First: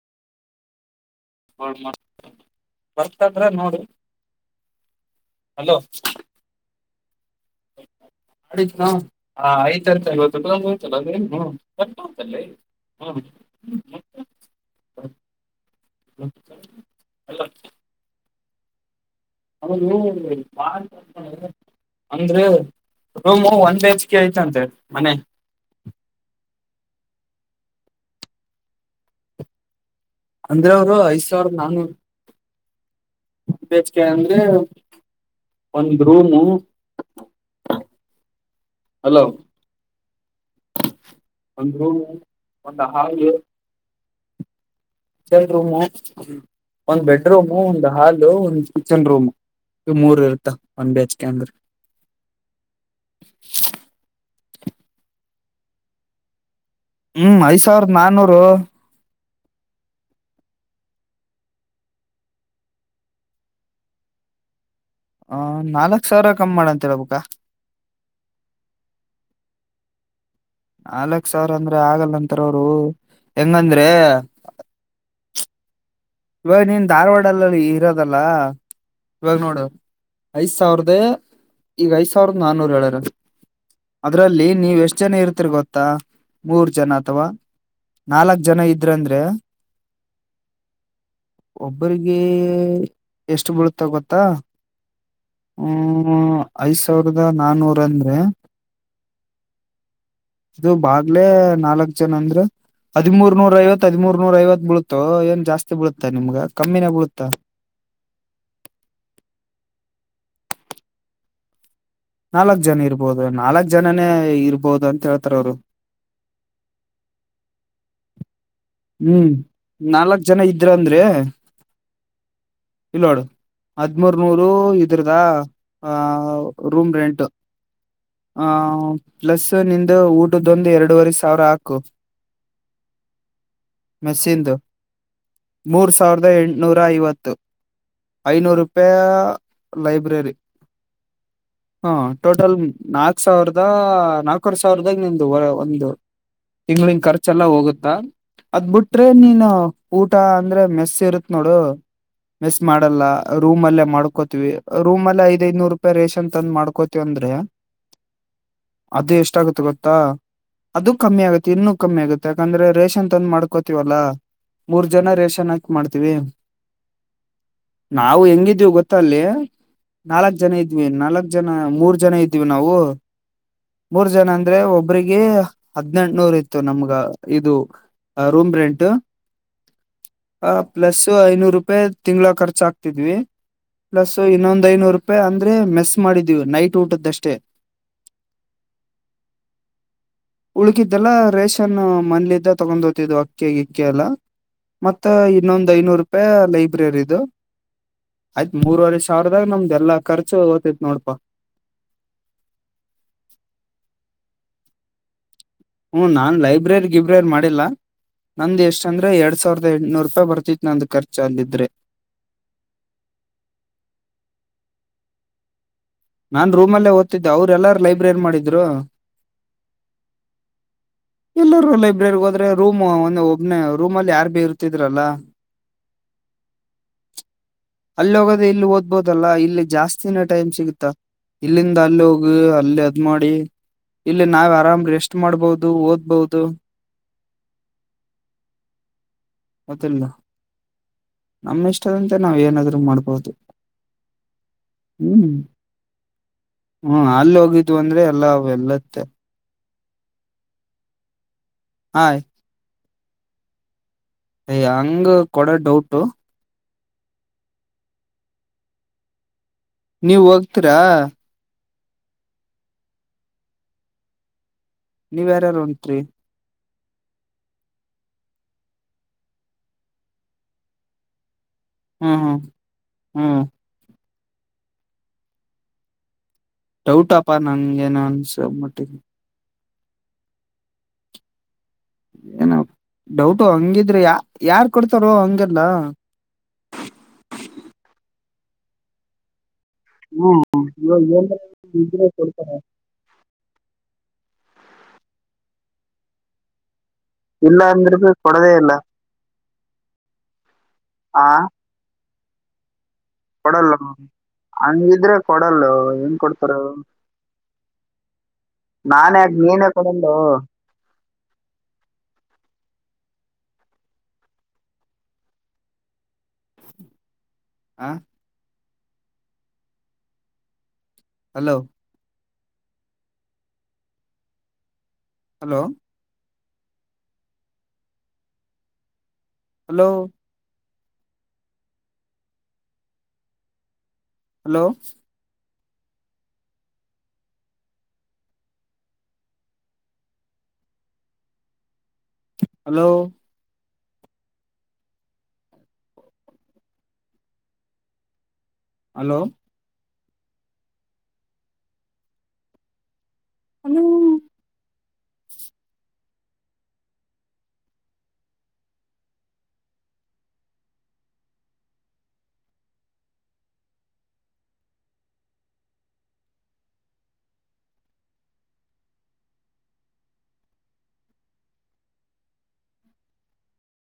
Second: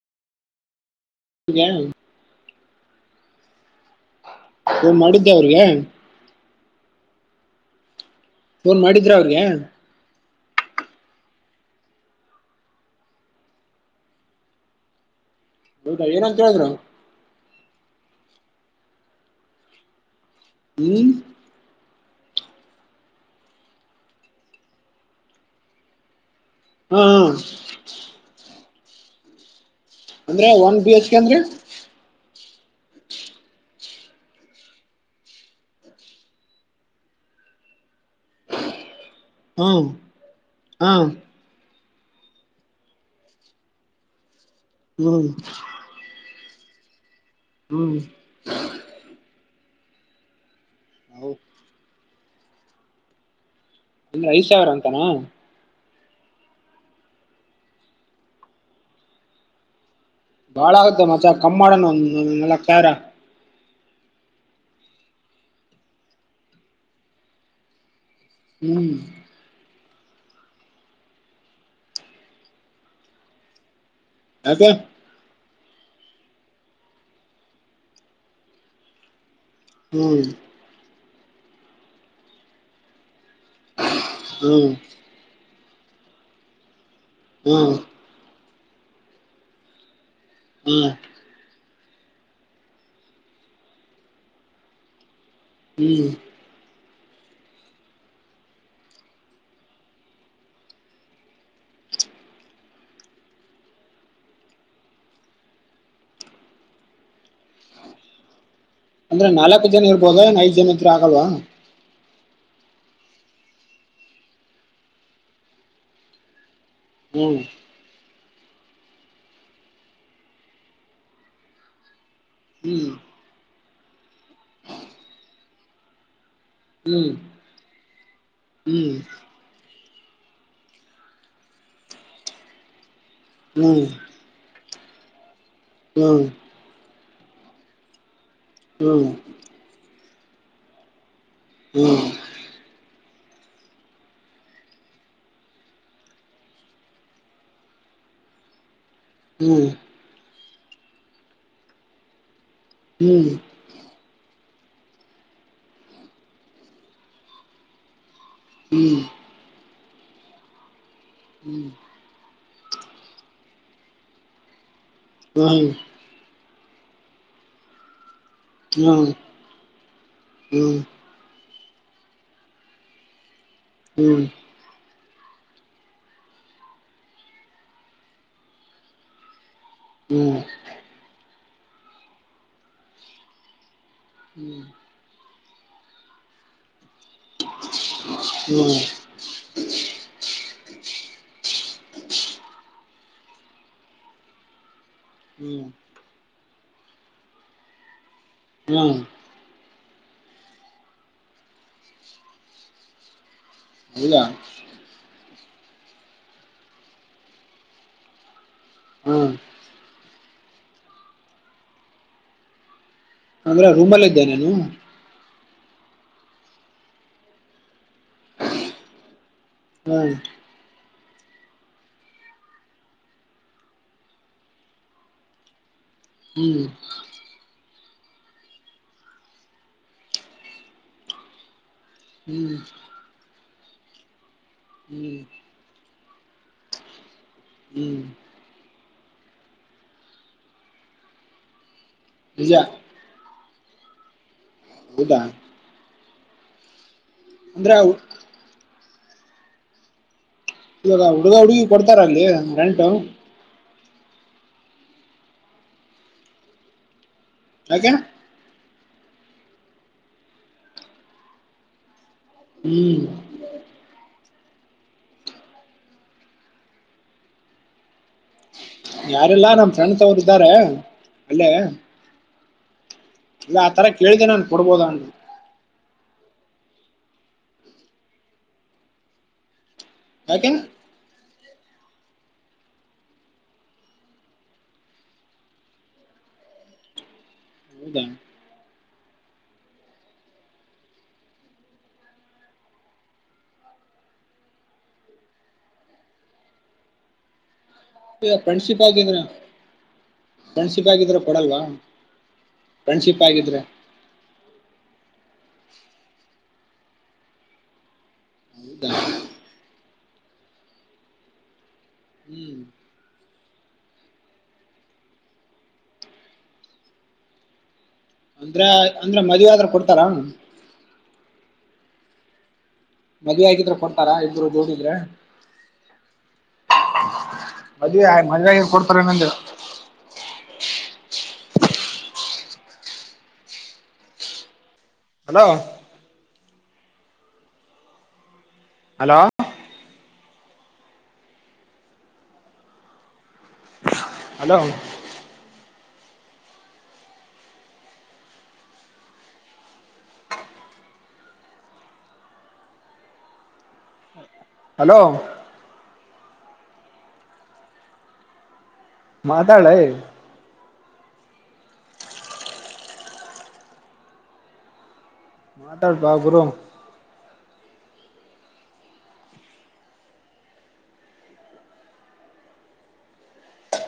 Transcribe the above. ಈಗ [unintelligible] ಬರತಂದ್ರ ನೋಡ. ನೀ ಮಾಡಿದ್ದೆ ಅವ್ರಿಗೆ. ಫೋನ್ ಮಾಡಿದ್ನ ಮಾಡಿದ್ರ ಅವ್ರಿಗೆ ಹ ಆಯ್ತ. [unintelligible] ಹೌದಾ ಏನಂತ ಹೇಳಿದ್ರು. ಎಲ್ಲ. [unintelligible] ಹ್ಮ್. ಅಂದ್ರೆ ರೂಮು ಒಂದ್ ಬೈ ಹೆಚ್ ಕೆ ಐತ ಅಂತೇ ಮನೆಯಲ್ಲಿ. ಹ್ಮ್ ಹಂ. ಅಂದ್ರೆ ಒನ್ ಬಿ ಅವರು ಎಚ್ ಕೆ ಐದ್ ಅಂದ್ರೆ ಸಾವಿರದ ನಾನೂರ ಒಂದ ಹೆಚ್ ಕೆ ಅಂದ್ರೆ. ಒಂದ ರೂಮು ಅಲೋ. ಹ ಹಾ. ಒಂದ ರೂಮ್ ಒಂದು ಹಾಲಗೆ. ಹ್ಮ್ ಎರಡ್ ರೂಮು ಒಂದ ಬೆಡ್ ರೂಮು ಒಂದ ಹ್ಮ್ ಹಾಲು ಒ ಕಿಚನ್ ರೂಮ್ ಇವ ಮೂರು ಇರತ್ತ ಒನ್ ಬಿಹೆಚ್ಕೆ ಹೌ ಅಂದ್ರೆ. ಇನ್ನು ಐದು ಸಾವಿರಾ ಅಂತಾನಾ. ಹ್ಮ್ ಐದ್ ಸಾವರದ ನಾನ್ನೂರು. ಬಾಳ ಆಗತ್ತೆ ಮಚ ಕಮ್ಮ್ ಮಾಡೋಣ ಒಂದ ನಾಲಕ್ ಸಾವರಾ. ಆ ನಾಲಕ್ ಸಾವರಾ ಕಮ್ಮ ಮಾಡ ಅಂತ ಹೇಳ್ಬೇಕಾ. ಹ್ಮ್ ನಾಲಕ್ಕ್ ಸಾವರ ಅಂದ್ರೆ ಆಗಲ್ಲಂತರ ಅವರು ಹೆಂಗಂದ್ರೆ ಯಾಕ ಇವಾಗ ನೀನ್ ಧಾರವಾಡಲ್ಲಲ್ಲಿ ಇರೋದಲ್ಲ ಇವಾಗ ನೋಡು. ಹ್ಮ್ ಐದ್ ಸಾವಿರದ ಈಗ ಐದ್ ಸಾವರದ ನಾನ್ನೂರ್ ಹೇಳ್ಯಾರ್ ಅದರಲ್ಲಿ ಹ್ಮ್ ನೀವ ಎಷ್ಟ ಜನ ಇರ್ತಿರಿ ಗೊತ್ತಾ ಮೂರ್ ಜನ ಅಥವಾ ಹ್ಮ್ ನಾಲಕ್ಕ ಜನ ಇದ್ರ ಅಂದ್ರೆ ಹ್ಮ್ ಒಬ್ಬರಿಗೆ ಎಷ್ಟ ಬಿಳತ್ತ ಗೊತ್ತಾ ಹ್ಮ್ ಹ್ಮ ಐದ್ ಸಾವರದ ನಾನೂರ ಅಂದ್ರೆ [inaudible] ಇದು ಬಾಗ್ಲೆ ನಾಲಕ್ಕ್ ಜನ ಅಂದ್ರೆ ಹದಿಮೂರ್ ನೂರಾ ಐವತ್ ಹದಿಮೂರ್ ನೂರ ಐವತ್ ಬೀಳುತ್ತೋ ಏನ್ ಜಾಸ್ತಿ ಬೀಳತ್ತಾ ನಿಮ್ಗ ಕಮ್ಮಿನೇ ಬೀಳುತ್ತ. ಅಂದ್ರ ನಾಲಕ್ಕ್ ಜನ ಇರ್ಬೋದ ಏನ್ ಐದ ಜನ ಇದ್ರೆ ಆಗಲ್ವಾ. ನಾಲಕ್ಕ್ ಜನ ಇರ್ಬೋದು ನಾಲಕ್ಕ್ ಜನನೇ ಇರ್ಬೋದು ಅಂತ ಹೇಳ್ತಾರ ಅವ್ರು. ಹ್ಮ್ ಹ್ಮ್ ನಾಲಕ್ಕ್ ಜನ ಇದ್ರ ಅಂದ್ರೆ ಹ್ಮ್ ಇಲ್ನೋಡು. ಹದ್ಮೂರ್ ನೂರು ಇದ್ರದ ಆ ರೂಮ್ ಹ್ಮ್ ರೆಂಟು ಹ್ಮ್ ಹ್ಮ್ ಪ್ಲಸ್ ಮತ್ತ ನಿಂದ ಊಟದ್ದೋಂದ ಎರಡುವರೆ ಸಾವರ ಹಾಕು. ಹ್ಮ್ ಮೇಸ್ಸಿಂದು ಮೂರ ಹ್ಮ್ ಸಾವರದ ಎಂಟನೂರಾ ಐವತ್ತು ಐನೂರು ಪೆ ಹ್ಮ್ ಲೈಬ್ರರಿ ಹ್ಮ್ ಹಾ ಟೋಟಲ್ ನಾಕ್ ಸಾವರದಾ ನಾಕುವರೆ ಸಾವರದಾಗ ನಿಂದ ಒ ಒಂದ ತಿಂಗಳಿನ ಖರ್ಚೆಲ್ಲ ಹೋಗುತ್ತಾ. ಅದ್ ಬಿಟ್ರೆ ನೀನ ಹ್ಮ್ ಊಟಾ ಅಂದ್ರೆ ಮೆಸ್ಸ ಇರತ್ ನೋಡು. ಮಿಸ್ ಮಾಡಲ್ಲ ಹ್ಮ್ ರೂಮಲ್ಲೇ ಮಾಡ್ಕೋತಿವಿ ರೂಮಲ್ಲೇ ಐದಐದನೂರ ರೂಪಾಯಿ ರೇಷನ್ ತಂದ್ ಮಾಡ್ಕೋತಿವಿ ಅಂದ್ರೆ ಹ್ಮ್ ಅದು ಎಷ್ಟ ಆಗುತ್ತೆ ಗೊತ್ತಾ ಅದು ಕಮ್ಮಿ ಆಗುತ್ತೆ ಹ್ಮ್ ಇನ್ನು ಕಮ್ಮಿ ಆಗತ್ತೆ ಯಾಕಂದ್ರೆ ರೇಷನ್ ತಂದ ಮಾಡ್ಕೋತೀವಲ್ಲಾ ಮೂರ್ ಜನ ರೇಷನ್ ಹ್ಮ್ ಹಾಕಿ ಮಾಡ್ತೀವಿ. ನಾವು ಹೆಂಗಿದ್ವಿ ಗೊತ್ತಾ ಹ್ಮ್ ಅಲ್ಲಿ ನಾಲಕ್ಕ್ ಜನ ಹ್ಮ್ ಇದ್ವಿ ನಾಲ್ಕ್ ಜನ ಮೂರ್ ಜನ ಇದ್ದೀವಿ ನಾವು ಮೂರ್ ಹ್ಮ್ ಜನ ಅ ಅಂದ್ರೆ ಒಬ್ಬ್ರಿಗೆ ಹದ್ನೆಂಟನೂರ್ ಇತ್ತು ನಮ್ಗ ಇದು ರೂಮ್ ರೆಂಟ್ ಹ್ಮ್ ಪ್ಲಸ್ ಐನೂರ ರೂಪಾಯಿ ತಿಂಗಳ ಖರ್ಚ ಹಾಕ್ತಿದ್ವಿ ಪ್ಲಸ್ ಇನ್ನೊಂದ್ ಐನೂರು ರೂಪಾಯಿ ಪೆ ಅಂದ್ರೆ ಮೆಸ್ಸ್ ಮಾಡಿದ್ವಿ ನೈಟ್ ಊಟದ್ದಷ್ಟೇ ಹ್ಮ್ ಉಳಕಿದ್ದಲ್ಲಾ ರೇಷನ್ ಮೇನಲ್ಲಿದ್ದ ತಗೊಂಡ ಹೋತಿನಿ. ಇದು ಅಕ್ಕಿ ಇಕ್ಕೆ ಎಲ್ಲ ಮತ್ತ ಹ್ಮ್ ಹ್ಮ್ ಇನ್ನೊಂದು ಐನೂರು ರೂಪಾಯಿ ಲೈಬ್ರರಿ ಇದು ಆಯ್ತ್ ಮೂರ್ವರೆ ಹ್ಮ್ ಸಾವ್ರದಾಗ ನಮ್ದ ಎಲ್ಲಾ ಖರ್ಚು ಹೋಗತೈತ್ ನೋಡಪಾ. ಇಲ್ಲಾ ಹ್ಮ ನಾನ್ ಲೈಬ್ರರಿ ಗಿಬ್ರರಿ ಮಾಡಿಲ್ಲಾ. ನಂದ ಎಷ್ಟ ಅಂದ್ರೆ ಹಾ ಎರಡ್ ಸಾವಿರದ ಎಂಟನೂರು ರೂಪಾಯಿ ಬರ್ತಿತಿ ನಂದ ಖರ್ಚ ಅಲ್ಲಿದ್ರೆ. ಅಂದ್ರೆ ರೂಮ್ ಅಲ್ಲಿ ಇದ್ದೇ ನೀನು? ನಾನ್ ರೂಮ ಅಲ್ಲೇ ಓದತಿದ್ದೇ ಅವ್ರುಲ್ಲಾರು ಲೈಬ್ರರಿ ಮಾಡಿದ್ರು. ಹ್ಮ. ಎಲ್ಲರೂ ಲೈಬ್ರರಿಗ್ ಹೋದ್ರೆ ರೂಮ್ ಒಂದ ಒಬ್ನೇ ರೂಮ ಅಲ್ಲಿ ಯಾರ ಬಿ ಇರುತಿದ್ರಲ್ಲ. ಹ್ಮ್. ಅಲ್ಲಿ ಹೋಗೋದೆ ಇಲ್ಲಿ ಓದ್ಬೋದಲ್ಲ ಇಲ್ಲಿ ಜಾಸ್ತಿನ ಟೈಮ್ ಸಿಗುತ್ತ. ಇಲ್ಲಿಂದ ಅಲ್ಲಿ ಹೋಗ ಹ್ಮ್ ಅಲ್ಲಿ ಅದ್ ಮಾಡಿ. ಇಲ್ಲ ನಾವ್ ಆರಾಮ್ ರೆಸ್ಟ್ ಹ್ಮ್ ಮಾಡ್ಬಹುದು ಓದ್ಬಹುದು. ಹ್ಮ್. ಮತ್ತ ನಮ್ಮ್ ಇಷ್ಟದಂತೆ ನಾವ್ ನಿಜ ಏನಾದ್ರು ಮಾಡ್ಬೋದು. ಹ್ಮ್ ಹೌದಾ ಹ್ಮ್. ಹ್ಮ್ ಅಲ್ಲಿ ಹೋಗಿದ್ವ ಅಂದ್ರೆ ಎಲ್ಲಾ ಎಲ್ಲತ್ತ ಇವಾಗ ಹುಡುಗ ಹುಡುಗಿ ಕೊಡ್ತಾರ ಹಾಯ್ ಅಲ್ಲಿ ರೆಂಟ್? ಅಯ ಹಂಗ ಕೊಡುಡ್ ಡೌಟ್ ಯಾಕೆ?. ನೀವ ಹೋಗ್ತೀರಾ? ಹ್ಮ್. ನೀವ್ ಯಾರ್ಯಾರ ಹೊಂಟಿರಿ. ಯಾರೆಲ್ಲಾ ನಮ್ ಫ್ರೆಂಡ್ಸ್ ಅವರು ಇದ್ದಾರೆ ಅಲ್ಲೇ ಹ್ಮ್ ಹ್ಮ್. ಇಲ್ಲ ಆ ತರ ಕೇಳಿದೆ ನಾನ್ ಕೊಡ್ಬೋದ. ಡೌಟಪ್ಪಾ ನಂಗ ಏನ ಅನ್ಸಬಟ್ಟಿದಿ. ಯಾಕೆನ್ ಏನ ಡೌಟು ಹಂಗಿದ್ರೆ ಯಾ ಯಾರ ಕೊಡ್ತಾರೋ ಹಂಗೆಲ್ಲಾ. ಹೌದಾ ಹ್ಮ ಇವಾಗ್ [unintelligible] ಕೊಡ್ತಾರೆ. ಇಲ್ಲ ಅಂದ್ರೆ ಫ್ರೆಂಡ್ಶಿಪ್ ಆಗಿದ್ರ ಫ್ರೆಂಡ್ಶಿಪ್ ಆಗಿದ್ರ ಆ ಕೊಡಲ್ವಾ? ಫ್ರೆಂಡ್ಶಿಪ್. ಆಗಿದ್ರೆ ಕೊಡಲ್ಲ ಹಂಗಿದ್ರೆ ಕೊಡಲ್ಲೊ ಹೆಂಗ ಕೊಡ್ತಾರ ಹೇಳು ನಾನೇ ನೀನೇ ಕಡೆಯಿಂದೋ [inaudible] [inaudible] ಅಂದ್ರೆ ಅಂದ್ರೆ ಮದುವೆ ಆದ್ರ ಕೊಡ್ತಾರ?? ಹಲೋ. ಮದ್ವೆ ಆಗಿದ್ರೆ ಕೊಡ್ತಾರಾ ಇಬ್ರು ಕೂಡಿದ್ರೆ ಹಲೋ. ಮದ್ವೆ ಮದ್ವೆ ಆಗಿಂದ ಕೊಡ್ತಾರೆ ಏನ ಅಂದೇ. Hello hello hello hello hello hello hello hello hello ಮಾತಾಳೆ ಮಾತಾಡ್ಪಾ ಗುರು